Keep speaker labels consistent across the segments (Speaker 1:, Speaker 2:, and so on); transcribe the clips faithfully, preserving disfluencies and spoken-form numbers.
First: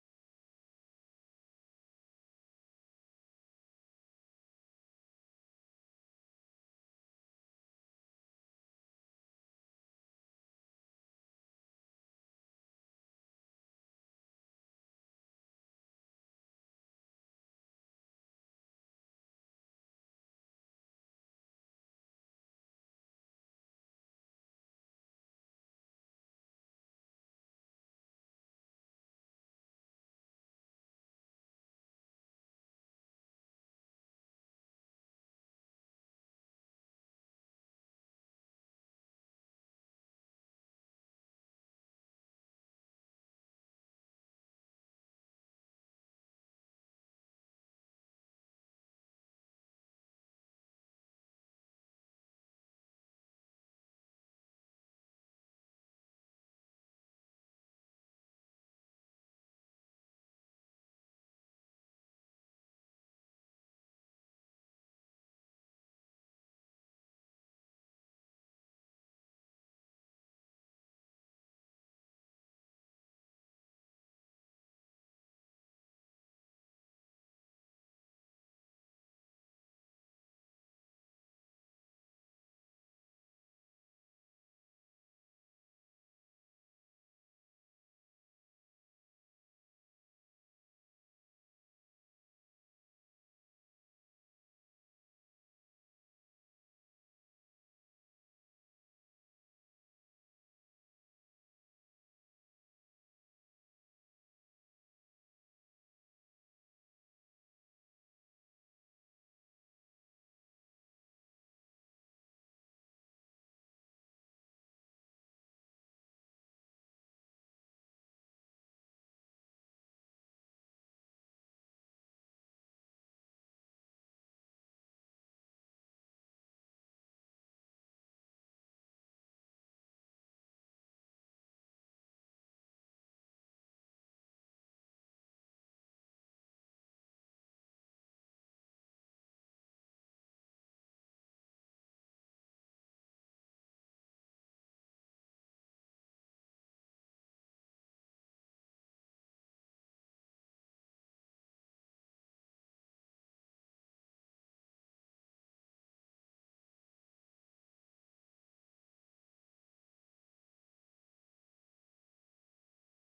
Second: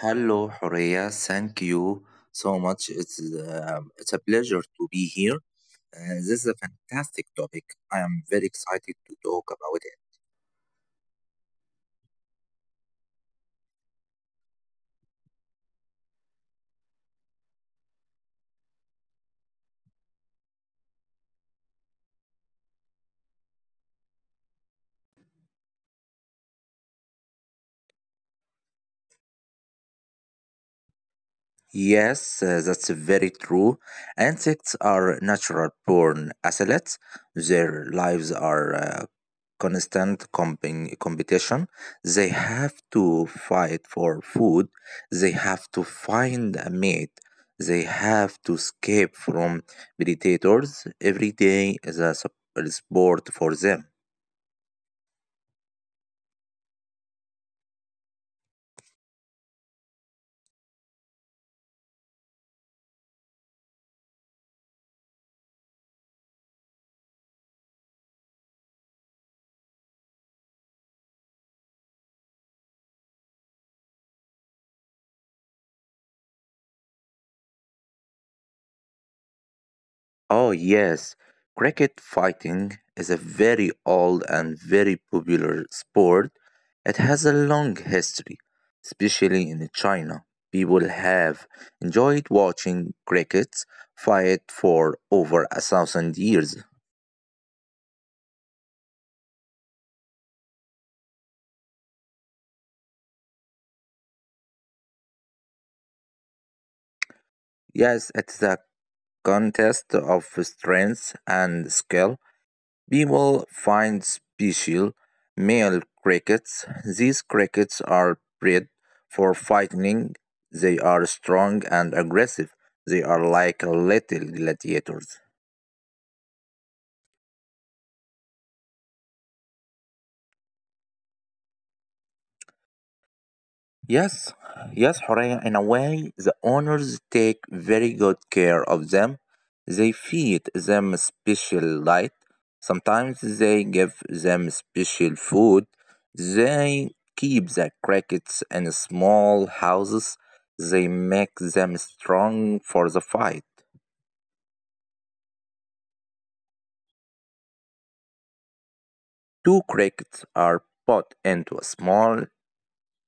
Speaker 1: Hello, Horea. Thank you so much. It's uh, it's a pleasure to be here. Uh, this is a fantastic topic. I am very excited to talk about it. Yes, uh, that's very true. Insects are natural born athletes. Their lives are uh, constant comping competition. They have to fight for food. They have to find a mate. They have to escape from predators. Every day is a sup- a sport for them. Oh, yes. Cricket fighting is a very old and very popular sport. It has a long history, especially in China. People have enjoyed watching crickets fight for over a thousand years. Yes, it's a contest of strength and skill. People find special male crickets. These crickets are bred for fighting. They are strong and aggressive. They are like little gladiators. Yes, yes, Horea, in a way, the owners take very good care of them. They feed them special light. Sometimes they give them special food. They keep the crickets in small houses. They make them strong for the fight. Two crickets are put into a small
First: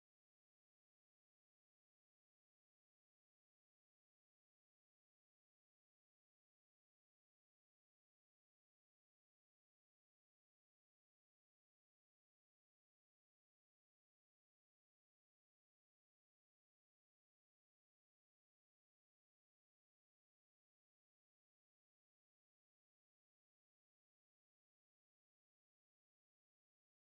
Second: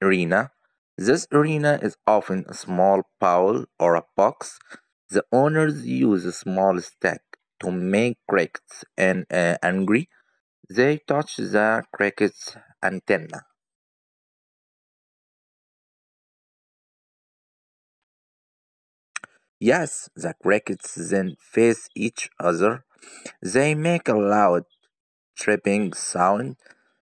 Speaker 1: arena. This arena is often a small pole or a box. The owners use a small stick to make crickets and uh, angry. They touch the cricket's antenna. Yes, the crickets then face each other. They make a loud chirping sound.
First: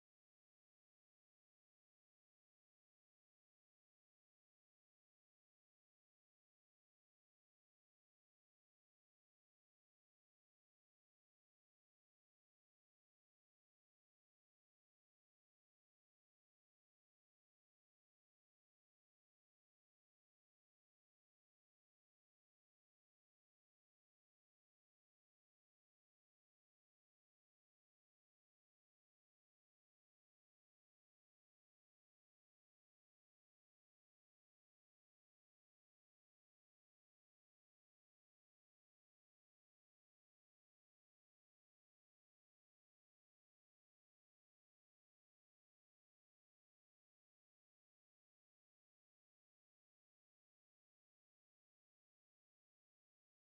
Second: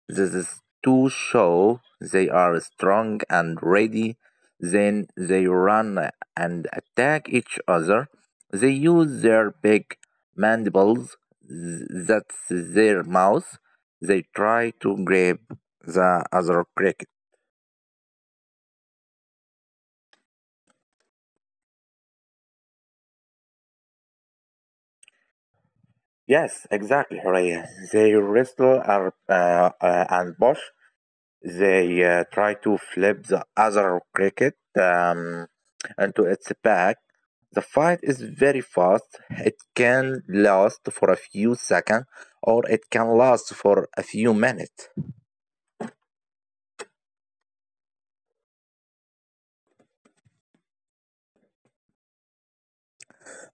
Speaker 1: This is to show they are strong and ready. Then they run and attack each other. They use their big mandibles, th- that's their mouth. They try to grab the other cricket. Yes, exactly, Huraya. They wrestle ar- uh, uh, and push. They uh, try to flip the other cricket um, into its back. The fight is very fast. It can last for a few seconds or it can last for a few minutes.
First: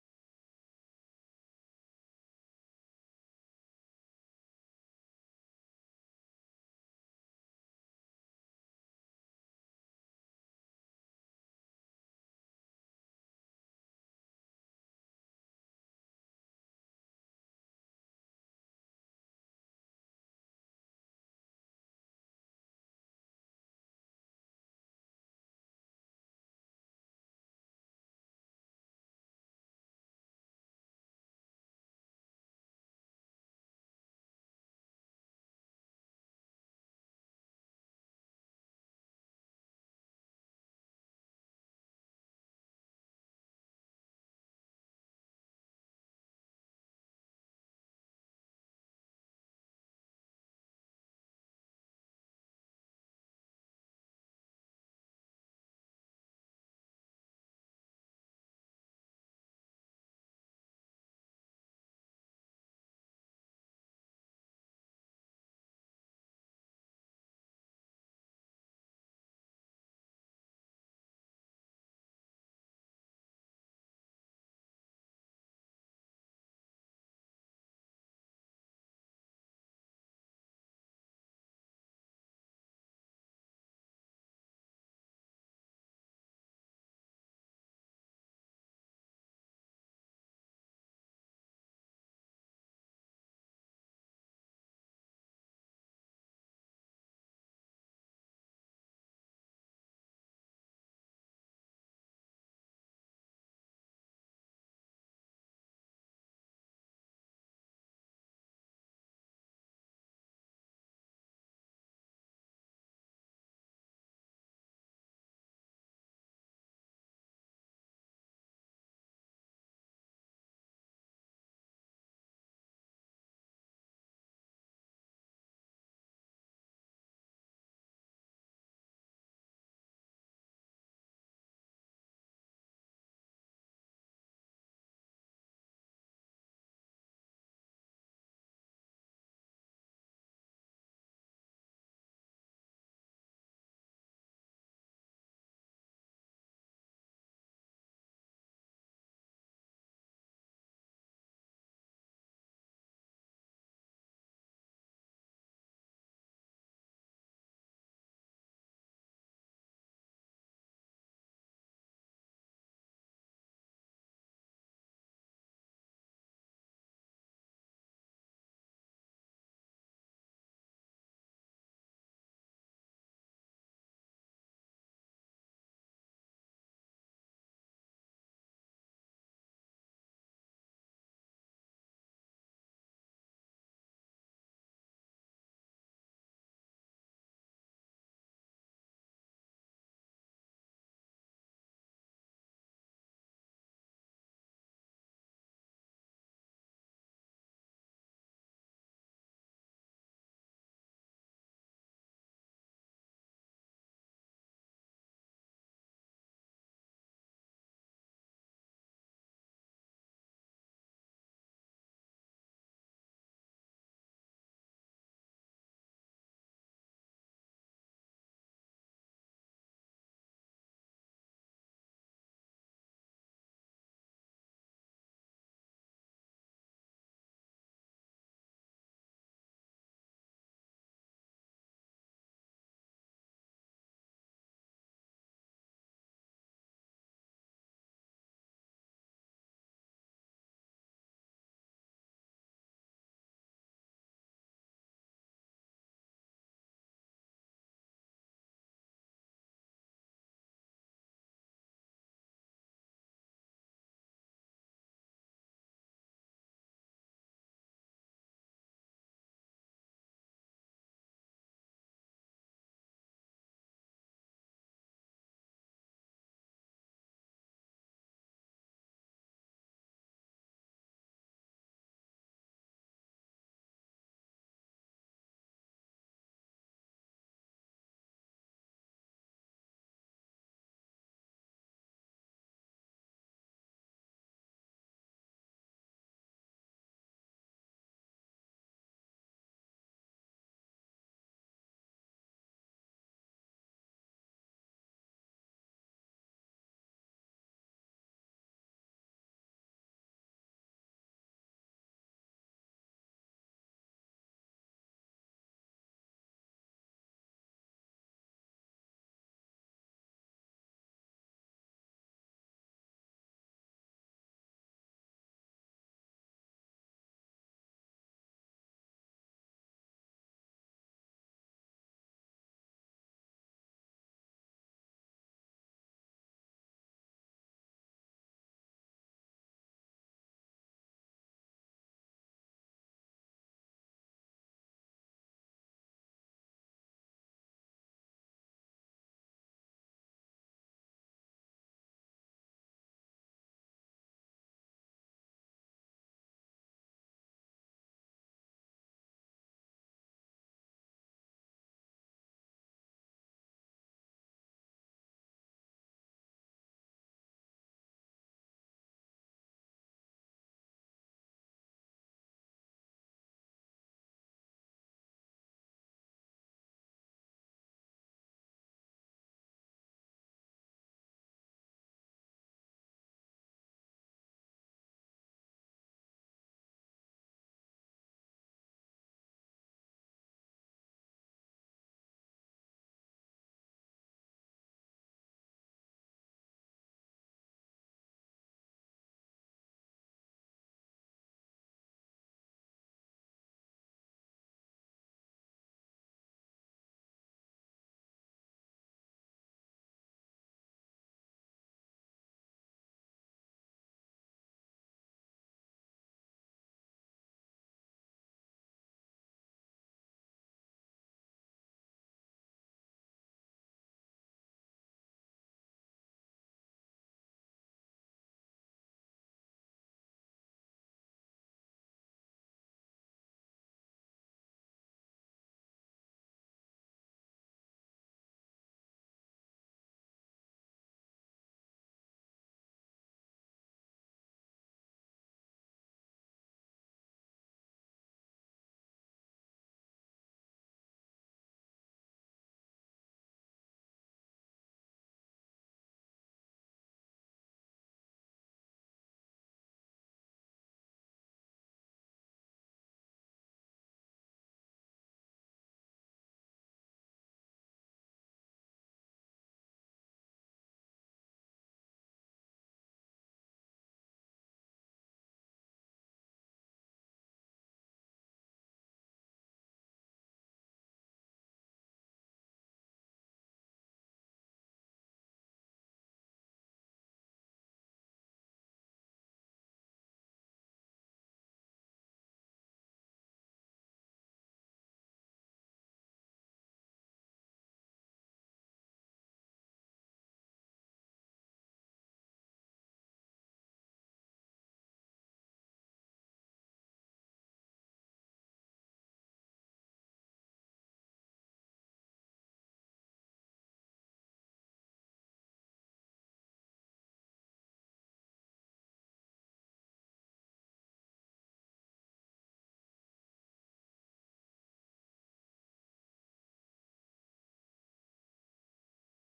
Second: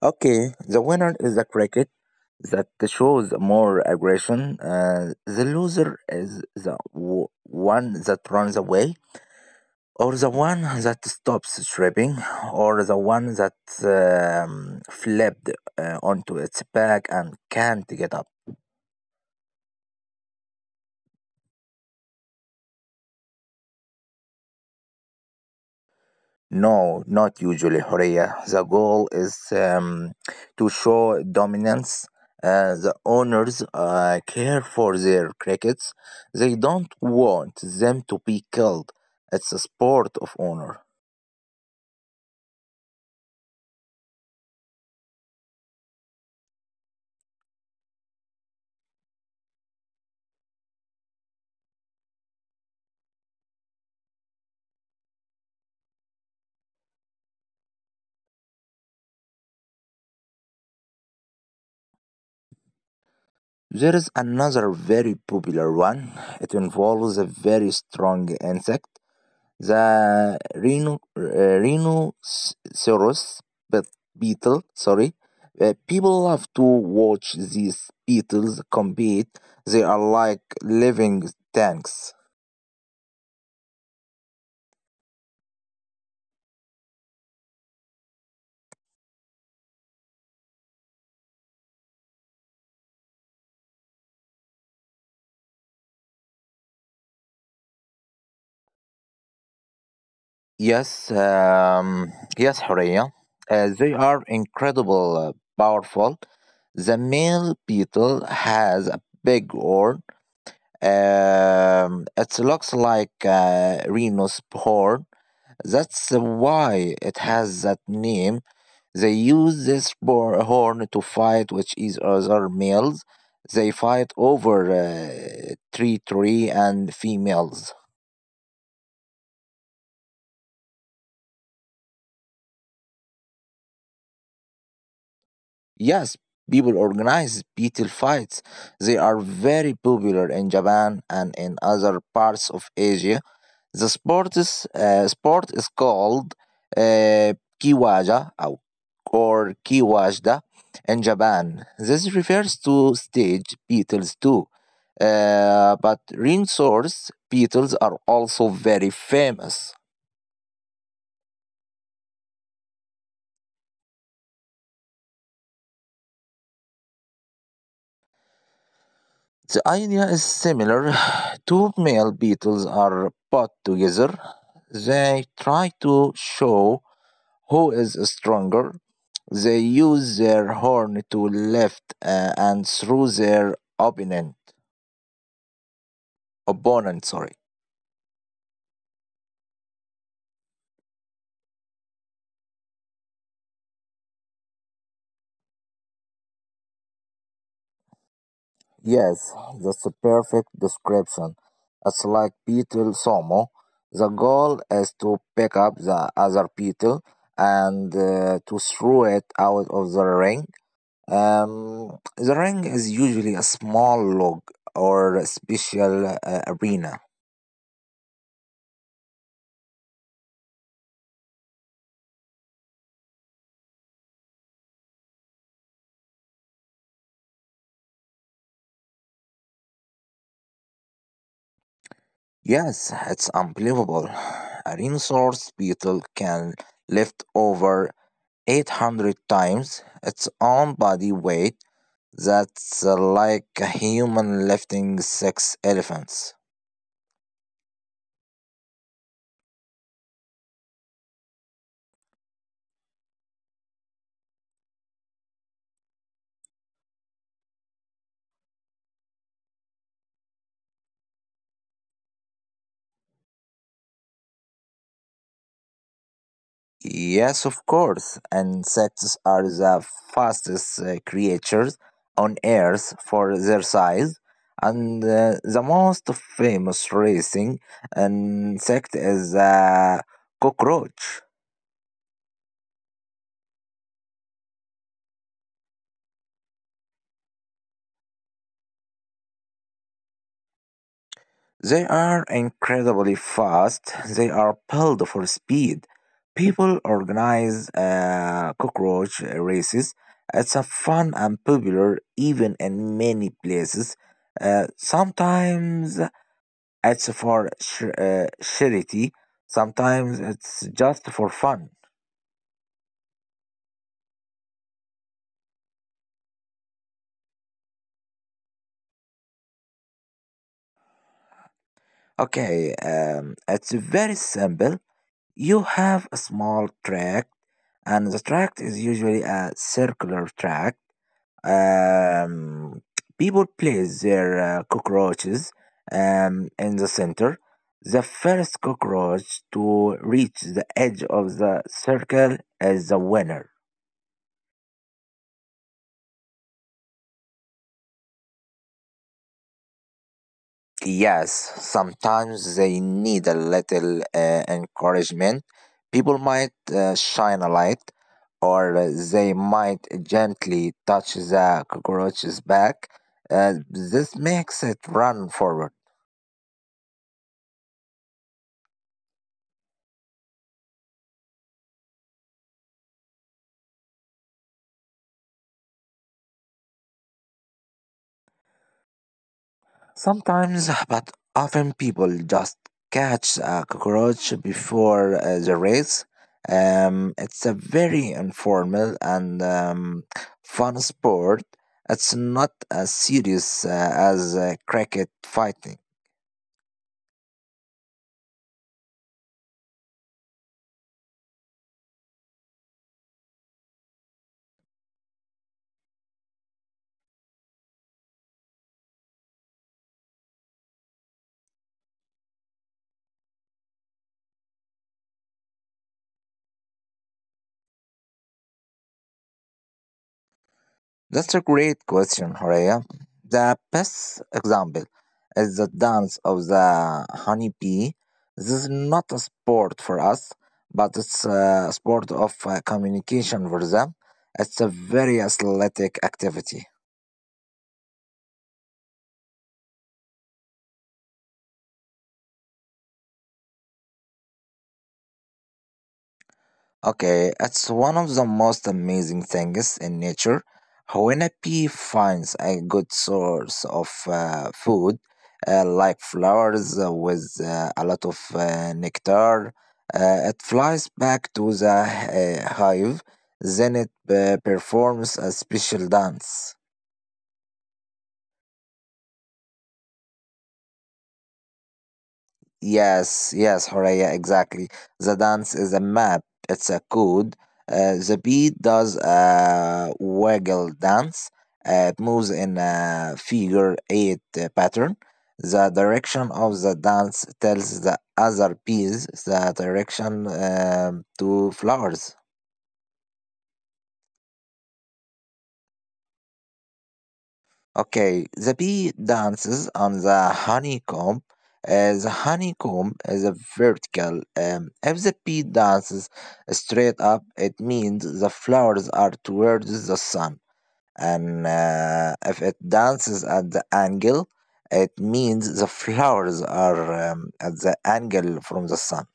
Speaker 1: Okay, the winner is a cricket that shows more aggression. Uh, the loser is the w- one that runs away, or the one that stops stripping, or the one that um, flipped uh, onto its back and can't get up. No, not usually, Horia. The goal is um, to show dominance. Uh, the owners uh, care for their crickets. They don't want them to be killed. It's a sport of honor. There is another very popular one. It involves a very strong insect. The rhino, uh, rhinoceros but beetle, sorry. Uh, people love to watch these beetles compete. They are like living tanks. Yes, um, yes, Horea. Uh, they are incredible, uh, powerful. The male beetle has a big horn. Um, it looks like a rhino's horn. That's why it has that name. They use this bo- horn to fight with each other males. They fight over uh, tree and females. Yes, people organize beetle fights. They are very popular in Japan and in other parts of Asia. The sport is, uh, sport is called uh, kiwaja ou- or kiwajda in Japan. This refers to stage beetles too. Uh, but rhinoceros beetles are also very famous. The idea is similar. Two male beetles are put together. They try to show who is stronger. They use their horn to lift uh, and through their opponent. Opponent, sorry. Yes, that's a perfect description. It's like beetle sumo. The goal is to pick up the other beetle and uh, to throw it out of the ring. Um, the ring is usually a small log or a special uh, arena. Yes, it's unbelievable. A rhinoceros beetle can lift over eight hundred times its own body weight. That's uh, like a human lifting six elephants. Yes, of course. Insects are the fastest uh, creatures on Earth for their size. And uh, the most famous racing insect is a cockroach. They are incredibly fast. They are built for speed. People organize uh, cockroach races. It's a fun and popular even in many places. Uh, sometimes it's for sh- uh, charity. Sometimes it's just for fun. Okay, um, it's very simple. You have a small track, and the track is usually a circular track. Um, people place their uh, cockroaches um, in the center. The first cockroach to reach the edge of the circle is the winner. Yes, sometimes they need a little uh, encouragement. People might uh, shine a light, or uh, they might gently touch the cockroach's back. Uh, this makes it run forward. Sometimes, but often people just catch a cockroach before uh, the race. Um, it's a very informal and um, fun sport. It's not as serious uh, as uh, cricket fighting. That's a great question, Horea. The best example is the dance of the honeybee. This is not a sport for us, but it's a sport of uh, communication for them. It's a very athletic activity. Okay, it's one of the most amazing things in nature. When a bee finds a good source of uh, food, uh, like flowers uh, with uh, a lot of uh, nectar, uh, it flies back to the uh, hive. Then it uh, performs a special dance. Yes, yes, Horea, exactly. The dance is a map, it's a code. Uh, the beat does a waggle dance. Uh, it moves in a figure eight uh, pattern. The direction of the dance tells the other piece the direction um, to flowers. Okay, the bee dances on the honeycomb. Uh, the honeycomb is a vertical. Um, if the bee dances straight up, it means the flowers are towards the sun. And uh, if it dances at the angle, it means the flowers are um, at the angle from the sun.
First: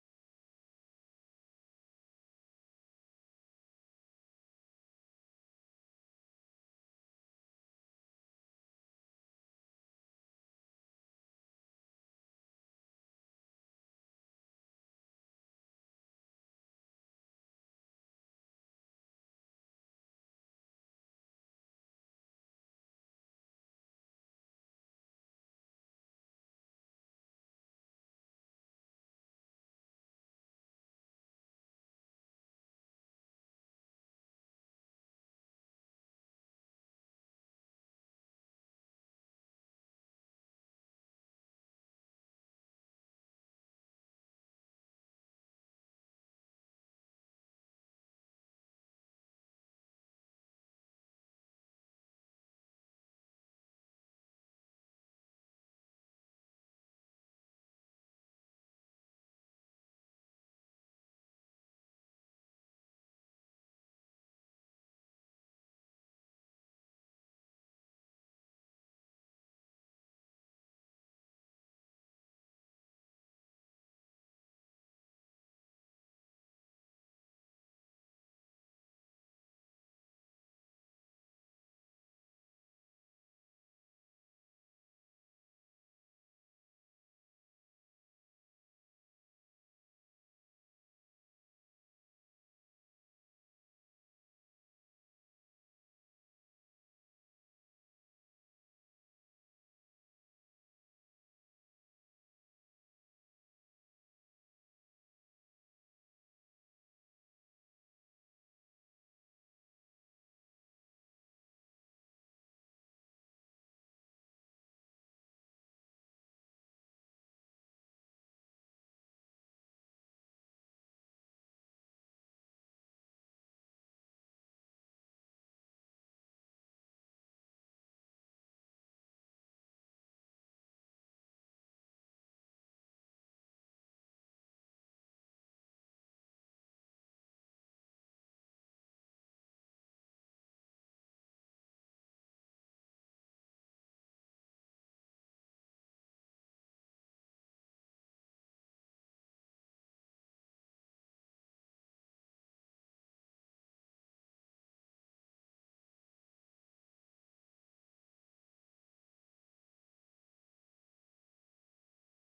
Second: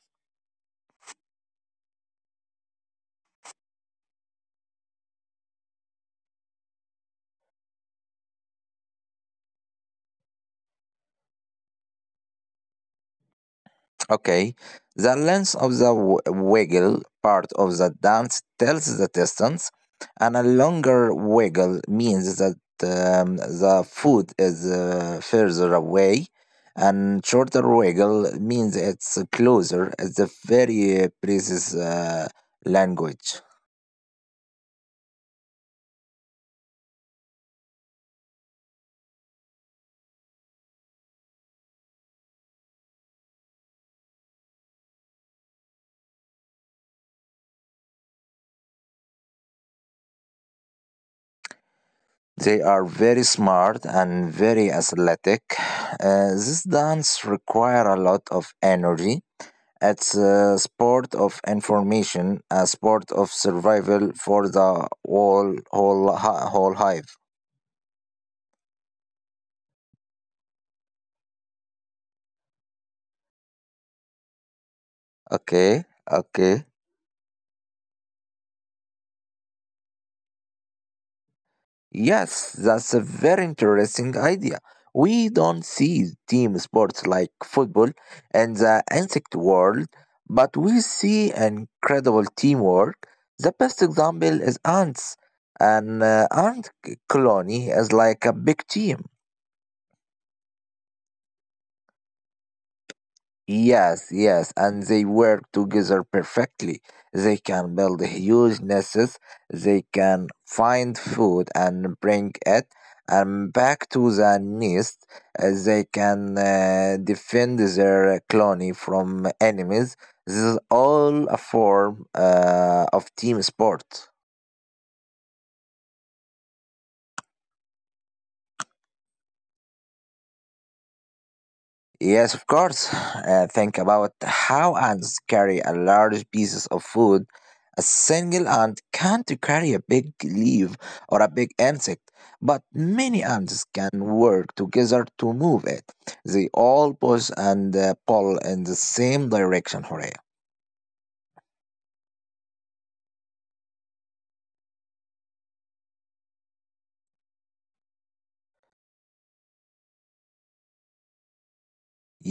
Speaker 1: Okay, the length of the w- wiggle part of the dance tells the distance, and a longer wiggle means that um, the foot is uh, further away, and shorter wiggle means it's closer. It's a very precise uh, language. They are very smart and very athletic. Uh, this dance require a lot of energy. It's a sport of information, a sport of survival for the whole whole hi- whole hive. Okay, okay. Yes, that's a very interesting idea. We don't see team sports like football in the insect world, but we see incredible teamwork. The best example is ants. An uh, ant c- colony is like a big team. Yes, yes, and they work together perfectly. They can build huge nests, they can find food and bring it and back to the nest. Uh, They can uh, defend their colony from enemies. This is all a form uh, of team sport. Yes, of course. Uh, think about how ants carry a large pieces of food. A single ant can't carry a big leaf or a big insect, but many ants can work together to move it. They all push and uh, pull in the same direction, Horea.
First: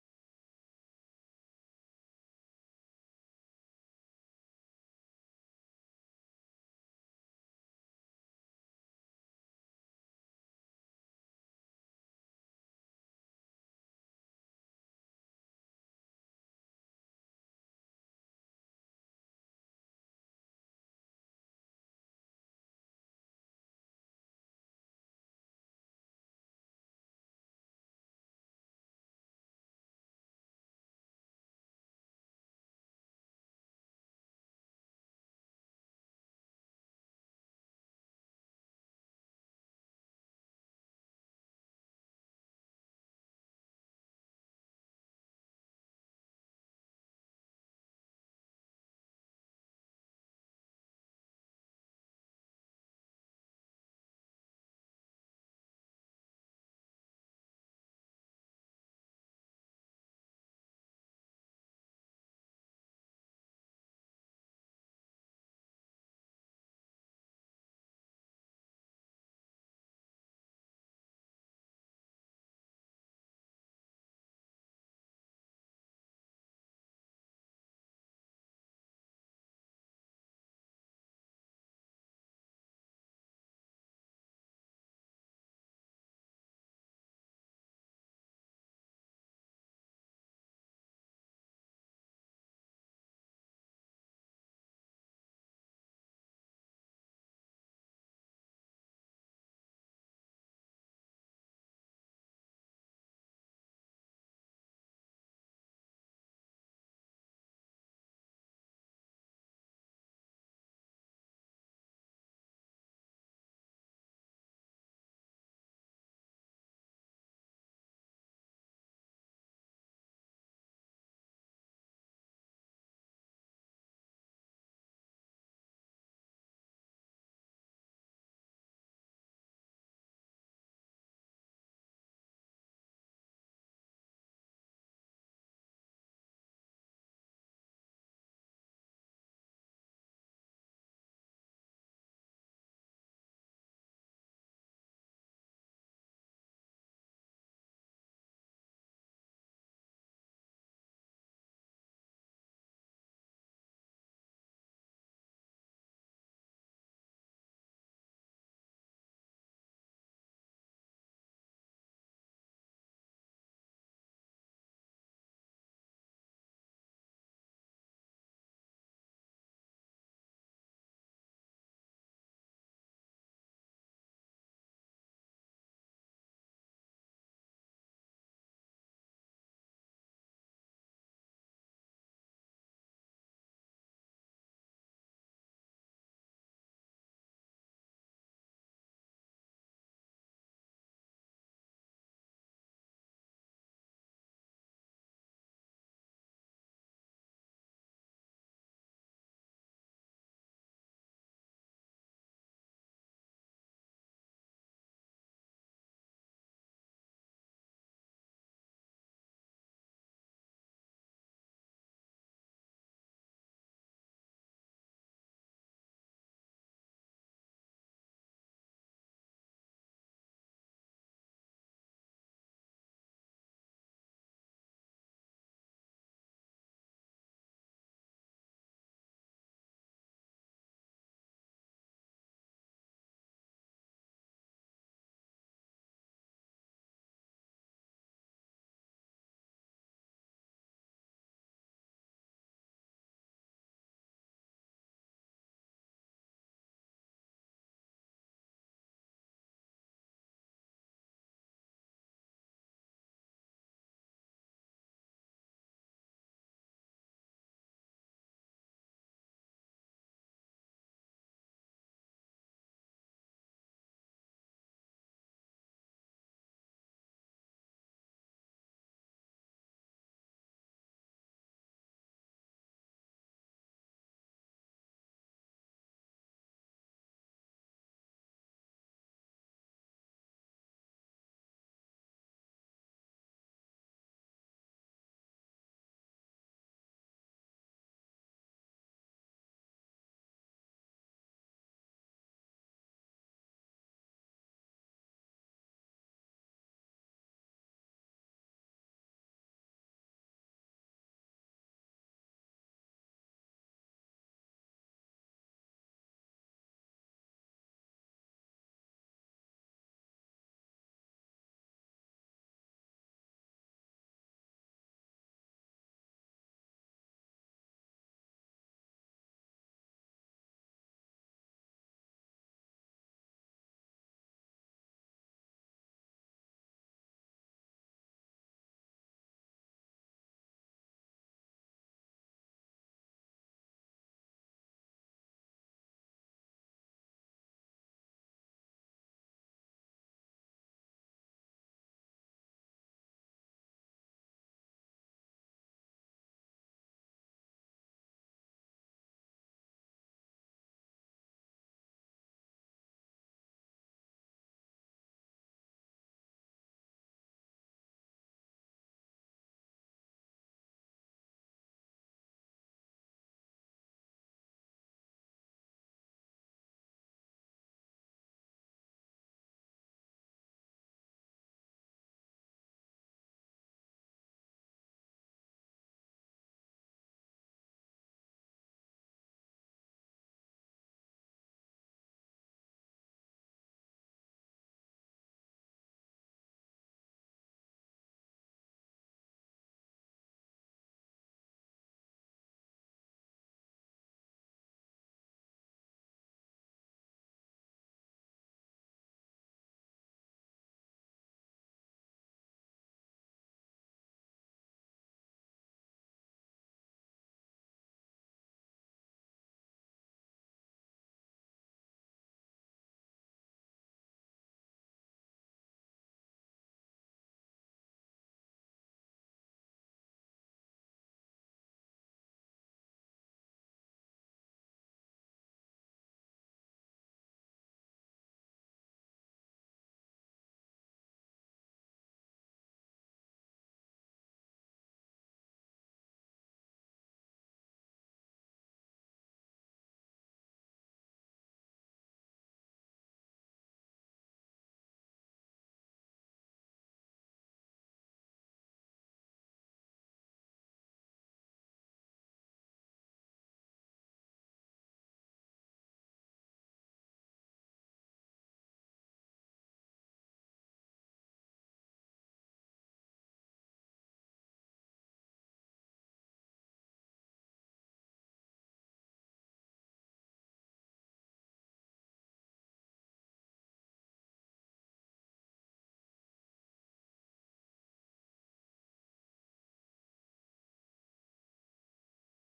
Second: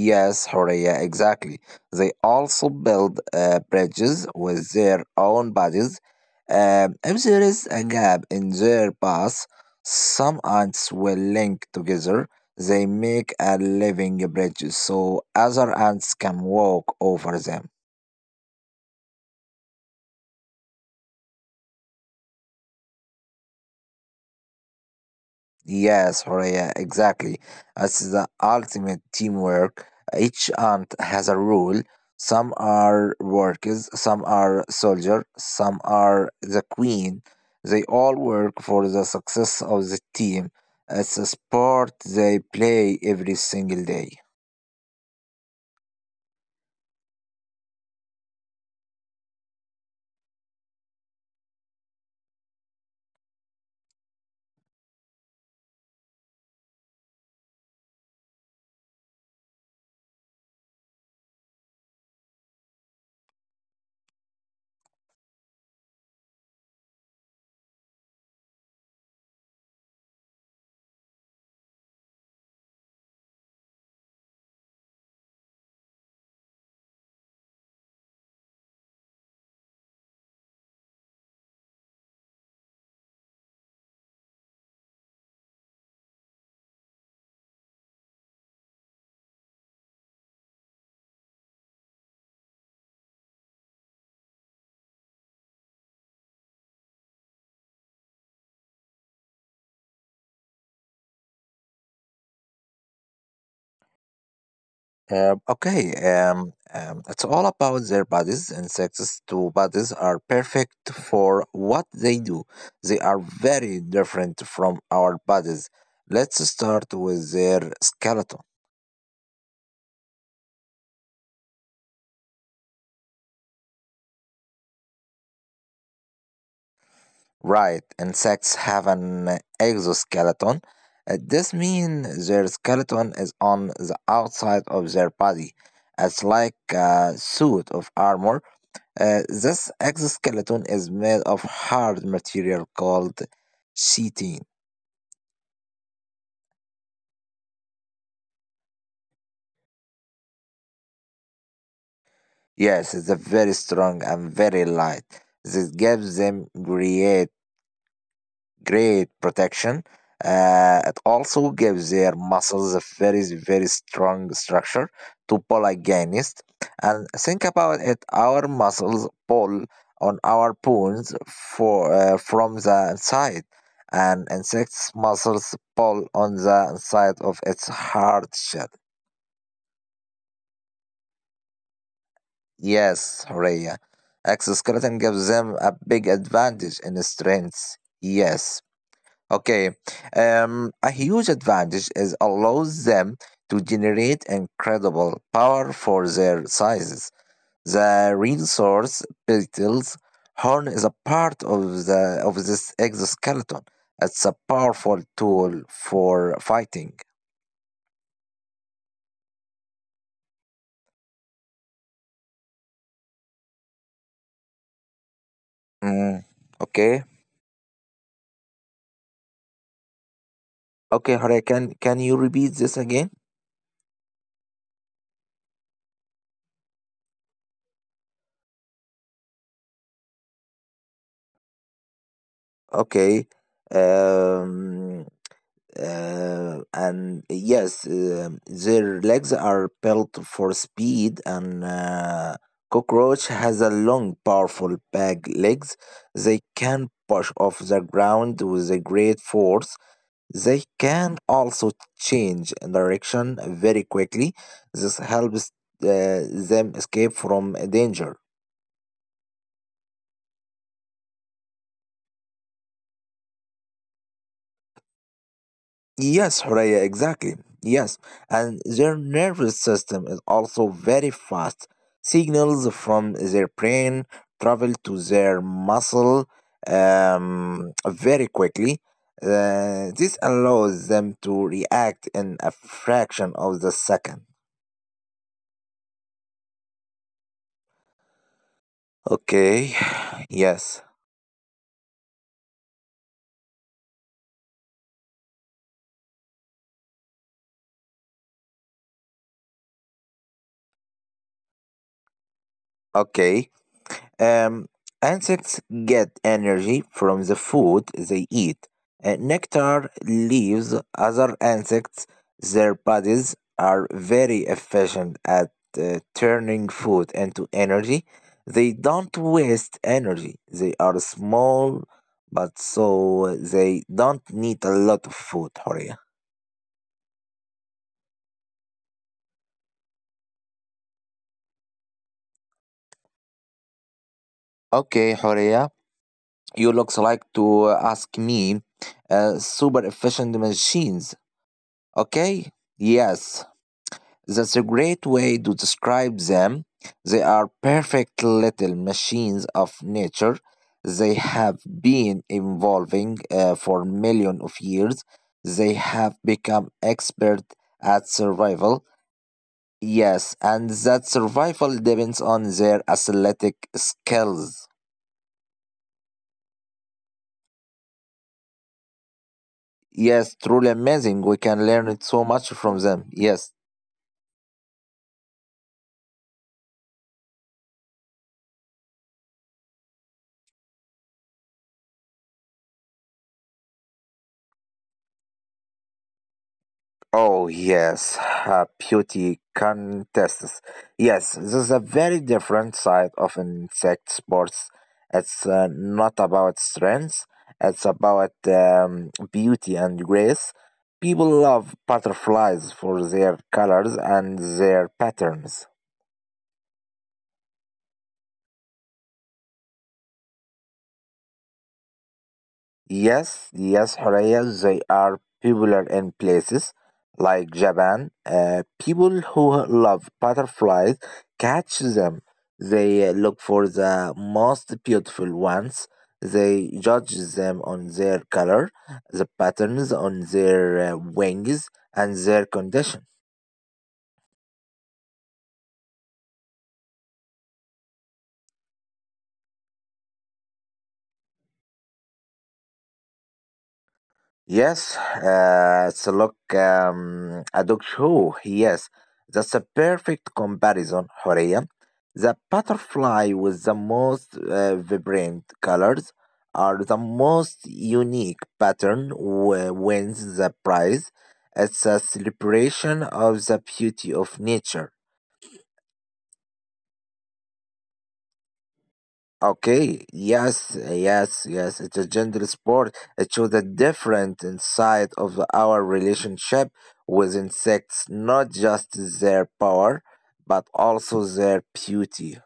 Speaker 1: Yes, Horea, exactly. They also build uh, bridges with their own bodies. Um, if there is a gap in their path, some ants will link together. They make a living bridge so other ants can walk over them. Yes, Horea, exactly. That's the ultimate teamwork. Each ant has a role. Some are workers, some are soldier, some are the queen. They all work for the success of the team. It's a sport they play every single day. Um, okay, um, um, it's all about their bodies. Insects' two bodies are perfect for what they do. They are very different from our bodies. Let's start with their skeleton. Right, insects have an exoskeleton. Uh, This means their skeleton is on the outside of their body. It's like a suit of armor. Uh, this exoskeleton is made of hard material called chitin. Yes, it's a very strong and very light. This gives them great great protection. Uh, it also gives their muscles a very, very strong structure to pull against. And think about it, our muscles pull on our bones for, uh, from the inside, and insects' muscles pull on the inside of its hard shell. Yes, Rhea. Exoskeleton gives them a big advantage in strength. Yes. Okay, um, a huge advantage is allows them to generate incredible power for their sizes. The resource petals horn is a part of the of this exoskeleton. It's a powerful tool for fighting. Mm, okay, okay, Hore, can can you repeat this again? Okay, um, uh, and yes, um their legs are built for speed, and uh, cockroach has a long, powerful back legs. They can push off the ground with a great force. They can also change direction very quickly. This helps uh, them escape from danger. Yes, Horea, exactly. Yes, and their nervous system is also very fast. Signals from their brain travel to their muscle um, very quickly. Uh, this allows them to react in a fraction of the second. Okay, yes, okay. Um, insects get energy from the food they eat. Uh, nectar leaves other insects. Their bodies are very efficient at uh, turning food into energy. They don't waste energy. They are small, but so they don't need a lot of food, Horia. Okay, Horia, you looks like to ask me uh, super efficient machines. Okay, yes, that's a great way to describe them. They are perfect little machines of nature. They have been evolving uh, for millions of years. They have become expert at survival. Yes, and that survival depends on their athletic skills. Yes, truly amazing. We can learn so much from them. Yes. Oh yes, uh, beauty contests. Yes, this is a very different side of insect sports. It's uh, not about strength. It's about um, beauty and grace. People love butterflies for their colors and their patterns. Yes, yes, Horea, they are popular in places like Japan. Uh, people who love butterflies catch them. They look for the most beautiful ones. They judge them on their color, the patterns on their uh, wings, and their condition. Yes, uh, it's a look um, a dog show. Yes, that's a perfect comparison, Horea. The butterfly with the most uh, vibrant colors are the most unique pattern w- wins the prize. It's a celebration of the beauty of nature. Okay, yes, uh, yes, yes. It's a gender sport. It shows a different inside of our relationship with insects, not just their power, but also their beauty.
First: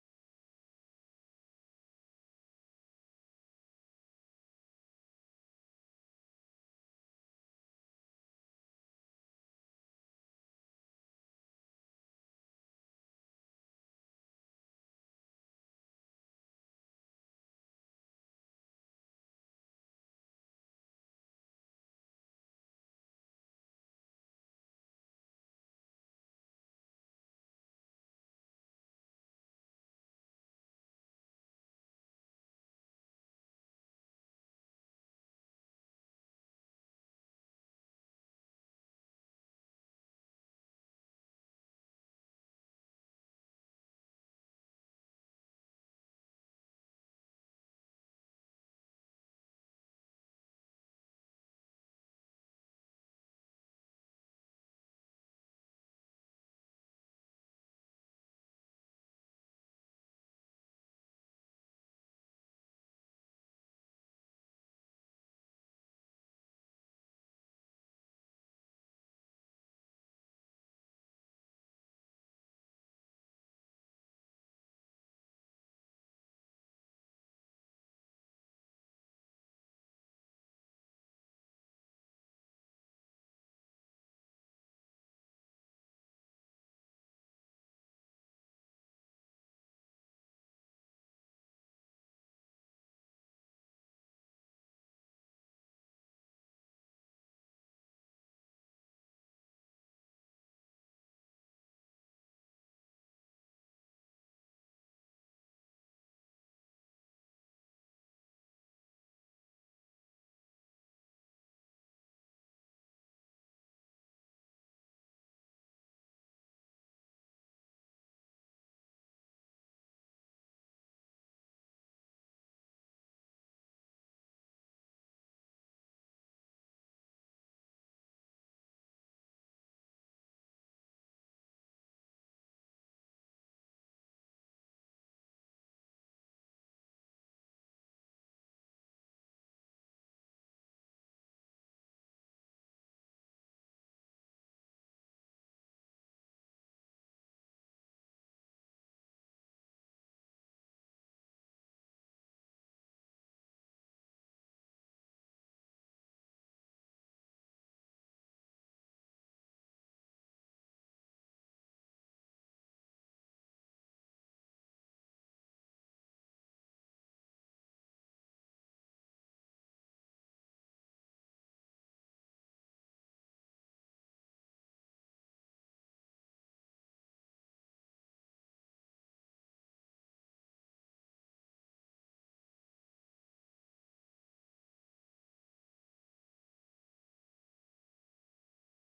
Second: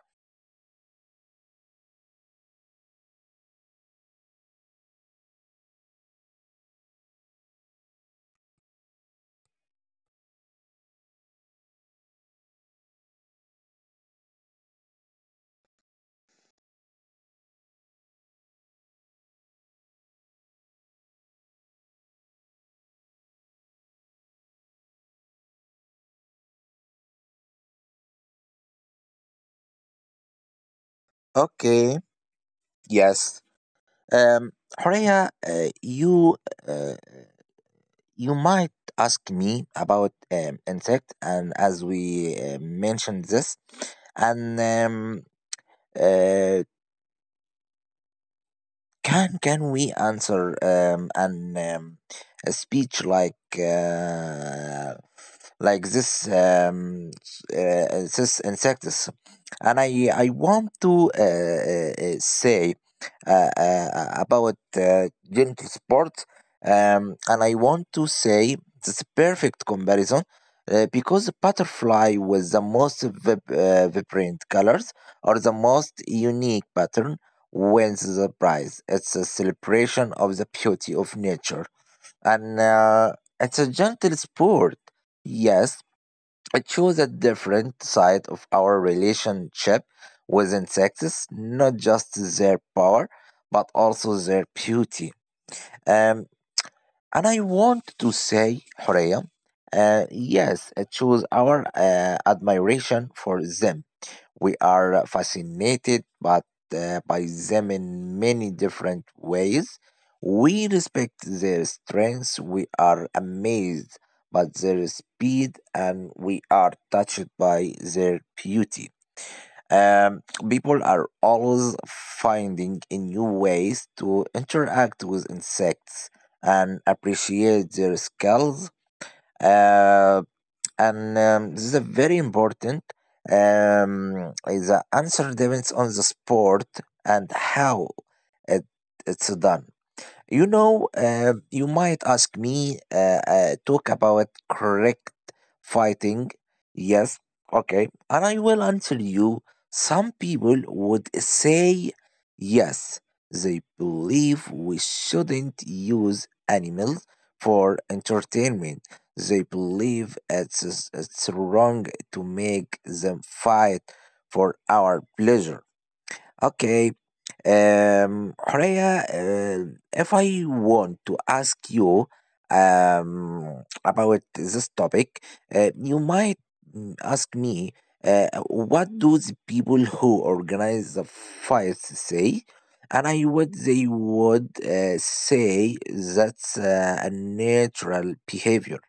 Speaker 1: Okay, yes. Um, Horea, uh, you uh, you might ask me about um, insect, and as we uh, mentioned this, and um, uh, Can can we answer um, an um, a speech like uh, like this um, uh, uh, this insects? And I I want to uh, uh, uh, say uh, uh, about uh, gentle sport, um, and I want to say it's a perfect comparison uh, because butterfly with the most vib- uh, vibrant colors are the most unique pattern wins the prize. It's a celebration of the beauty of nature, and uh, it's a gentle sport. Yes, it shows a different side of our relationship with insects, not just their power, but also their beauty. Um, and I want to say, Horea, uh, yes, uh, choose our uh, admiration for them. We are fascinated but, uh, by them in many different ways. We respect their strengths, we are amazed by their speed, and we are touched by their beauty. Um, People are always finding a new ways to interact with insects and appreciate their skills. Uh, and um, This is a very important. Um, the answer depends on the sport and how it, it's done. You know, uh, you might ask me uh, uh, talk about correct fighting. Yes, okay. And I will answer you. Some people would say yes, they believe we shouldn't use animals for entertainment. They believe it's, it's wrong to make them fight for our pleasure. Okay. Um, Horea, uh, if I want to ask you um, about this topic, uh, you might mm, ask me uh, what do the people who organize the fights say? And I would they would uh, say that's uh, a natural behavior.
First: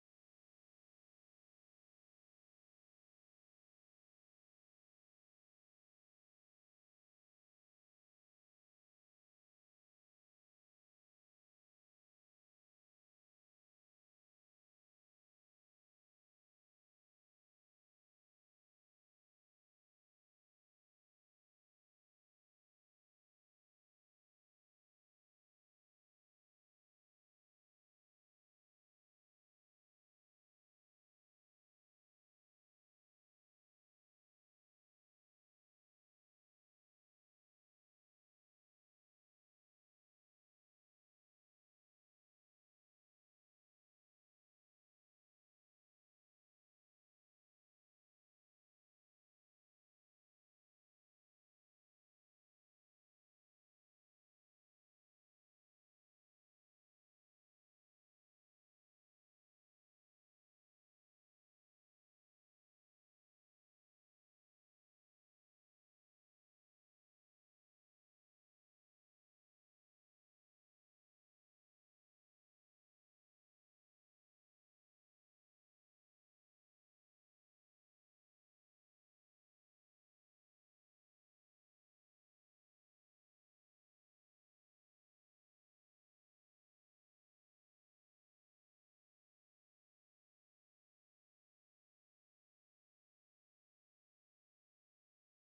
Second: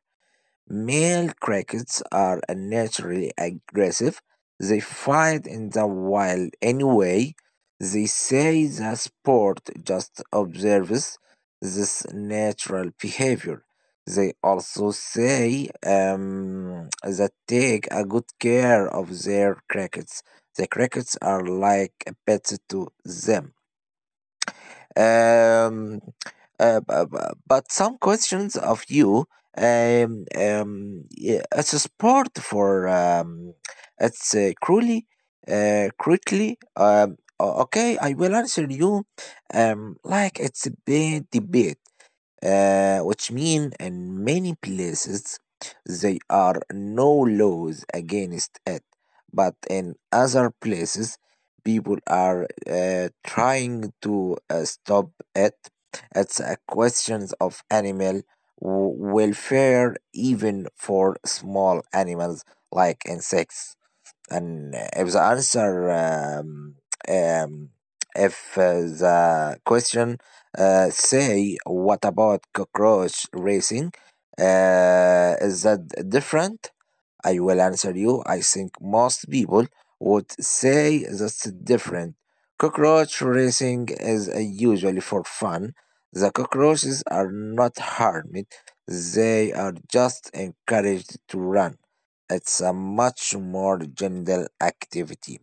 Speaker 1: Male crickets are naturally aggressive. They fight in the wild anyway. They say the sport just observes this natural behavior. They also say um, that take a good care of their crickets. The crickets are like a pet to them. Um, uh, bu- bu- but some questions of you um, um, yeah, as a sport for um, it's uh, cruelly uh, quickly um, o- okay, I will answer you um, like it's a big debate uh, which mean in many places there are no laws against it, but in other places people are uh, trying to uh, stop it. It's a question of animal w- welfare, even for small animals like insects. And if the answer um, um, if uh, the question uh, say what about cockroach racing uh, is that different? I will answer you. I think most people would say that's different. Cockroach racing is uh, usually for fun. The cockroaches are not harmed, they are just encouraged to run. It's a much more general activity.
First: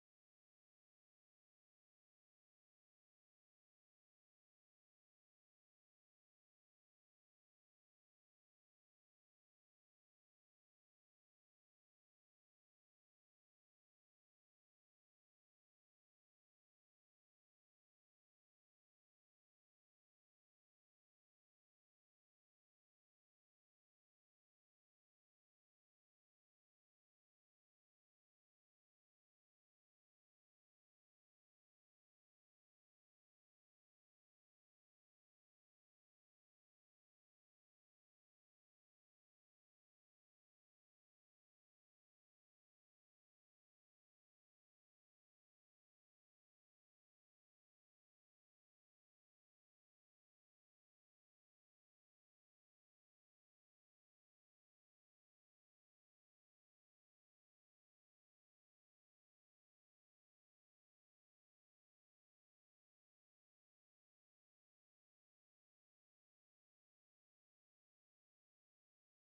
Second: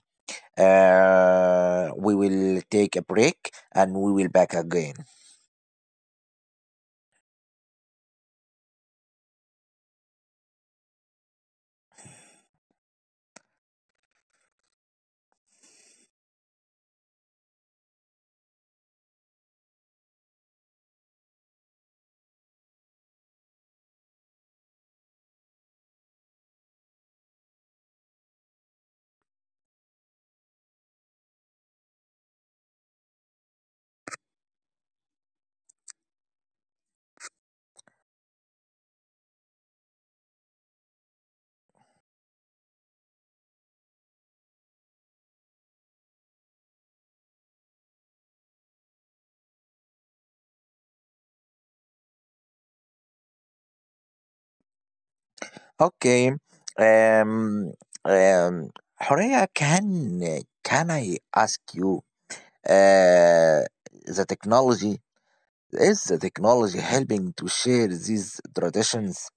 Speaker 1: Uh, we will take a break and we will back again. Okay. Um, um, Horea, can can I ask you? Uh, the technology Is the technology helping to share these traditions?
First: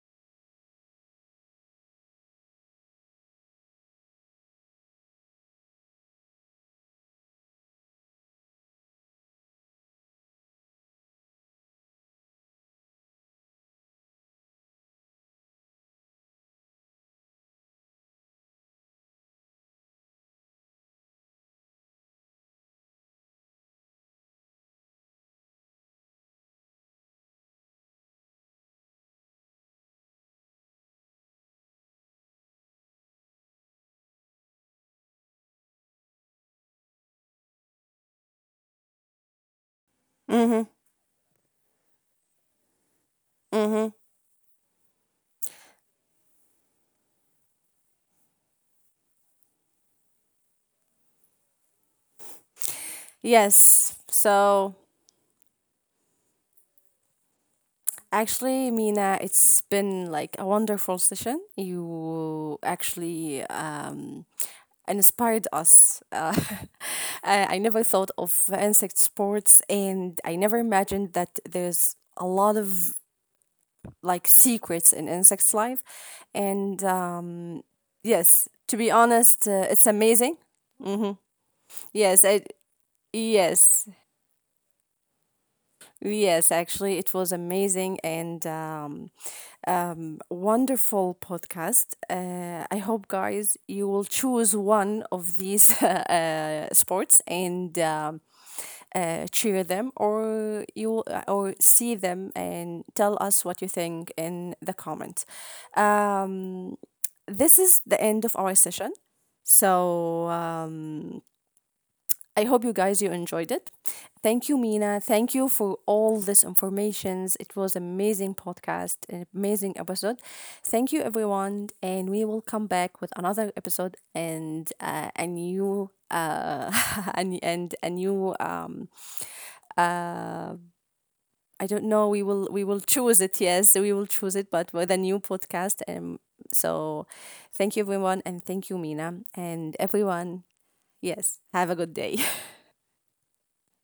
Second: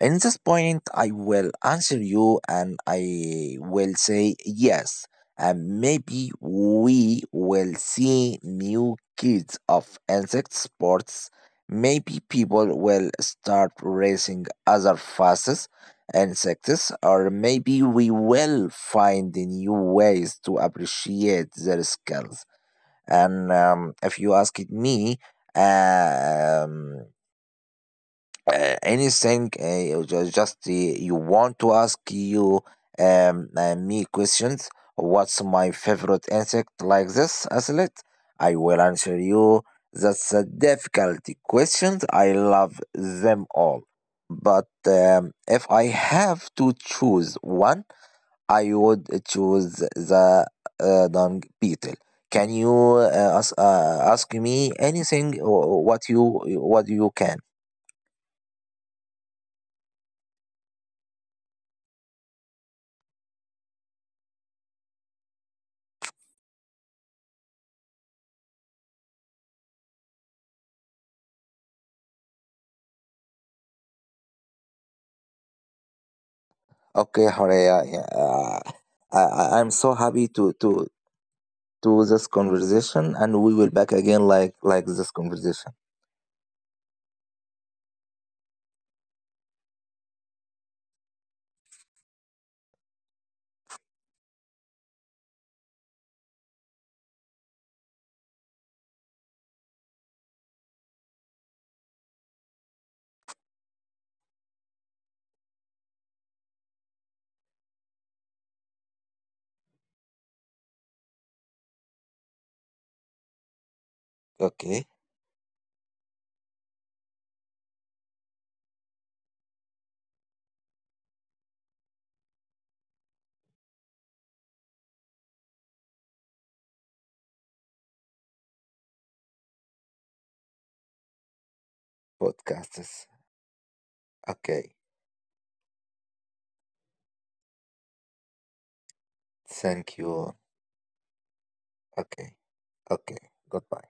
Speaker 1: In this point, I will answer you and I will say yes. And maybe we will see new kids of insect sports. Maybe people will start racing other fastest insects, or maybe we will find new ways to appreciate their skills, and um, if you ask it me, um, uh, anything uh, you ju- just uh, you want to ask you um, uh, me questions. What's my favorite insect? Like this, Aslet, I will answer you. That's a
Speaker 2: Mhm.
Speaker 1: difficult question. I love them all,
Speaker 2: Mhm.
Speaker 1: but um, if I have to choose one. I would choose the uh, dung beetle. Can you uh, ask,
Speaker 2: Yes.
Speaker 1: uh, ask me
Speaker 2: So
Speaker 1: anything wh- what you what you can?
Speaker 2: actually, Mina, it's been like a wonderful session. You actually um, inspired us. Uh, I I never thought of insect sports, and I never imagined that there's a lot of like secrets in insects' life. And
Speaker 1: Okay,
Speaker 2: um,
Speaker 1: Horea, yeah,
Speaker 2: Yes,
Speaker 1: uh,
Speaker 2: to be
Speaker 1: I,
Speaker 2: honest,
Speaker 1: I-
Speaker 2: uh,
Speaker 1: I'm so
Speaker 2: it's
Speaker 1: happy
Speaker 2: amazing.
Speaker 1: to to to
Speaker 2: Yes,
Speaker 1: this
Speaker 2: I
Speaker 1: conversation, and we will
Speaker 2: yes.
Speaker 1: back again like like this conversation.
Speaker 2: Yes, actually, it was amazing and um, um, wonderful podcast. Uh, I hope, guys, you will choose one of these uh, sports and um, uh, cheer them, or you will- uh, or see them and tell us what you think in the comment. Um, this is the end of our session. So. Um, I hope you guys you enjoyed it. Thank you,
Speaker 1: Okay,
Speaker 2: Mina. Thank you for all this informations. It was amazing podcast, an amazing episode. Thank you, everyone, and we will come back with another episode and uh, a new uh and and a new um uh I don't know. We will we will
Speaker 1: podcasts.
Speaker 2: choose it. Yes, we will choose it,
Speaker 1: Okay,
Speaker 2: but with a new podcast. Um. So, thank you, everyone, and thank you, Mina, and
Speaker 1: thank you.
Speaker 2: everyone. Yes, have a good day.
Speaker 1: Okay, okay, goodbye.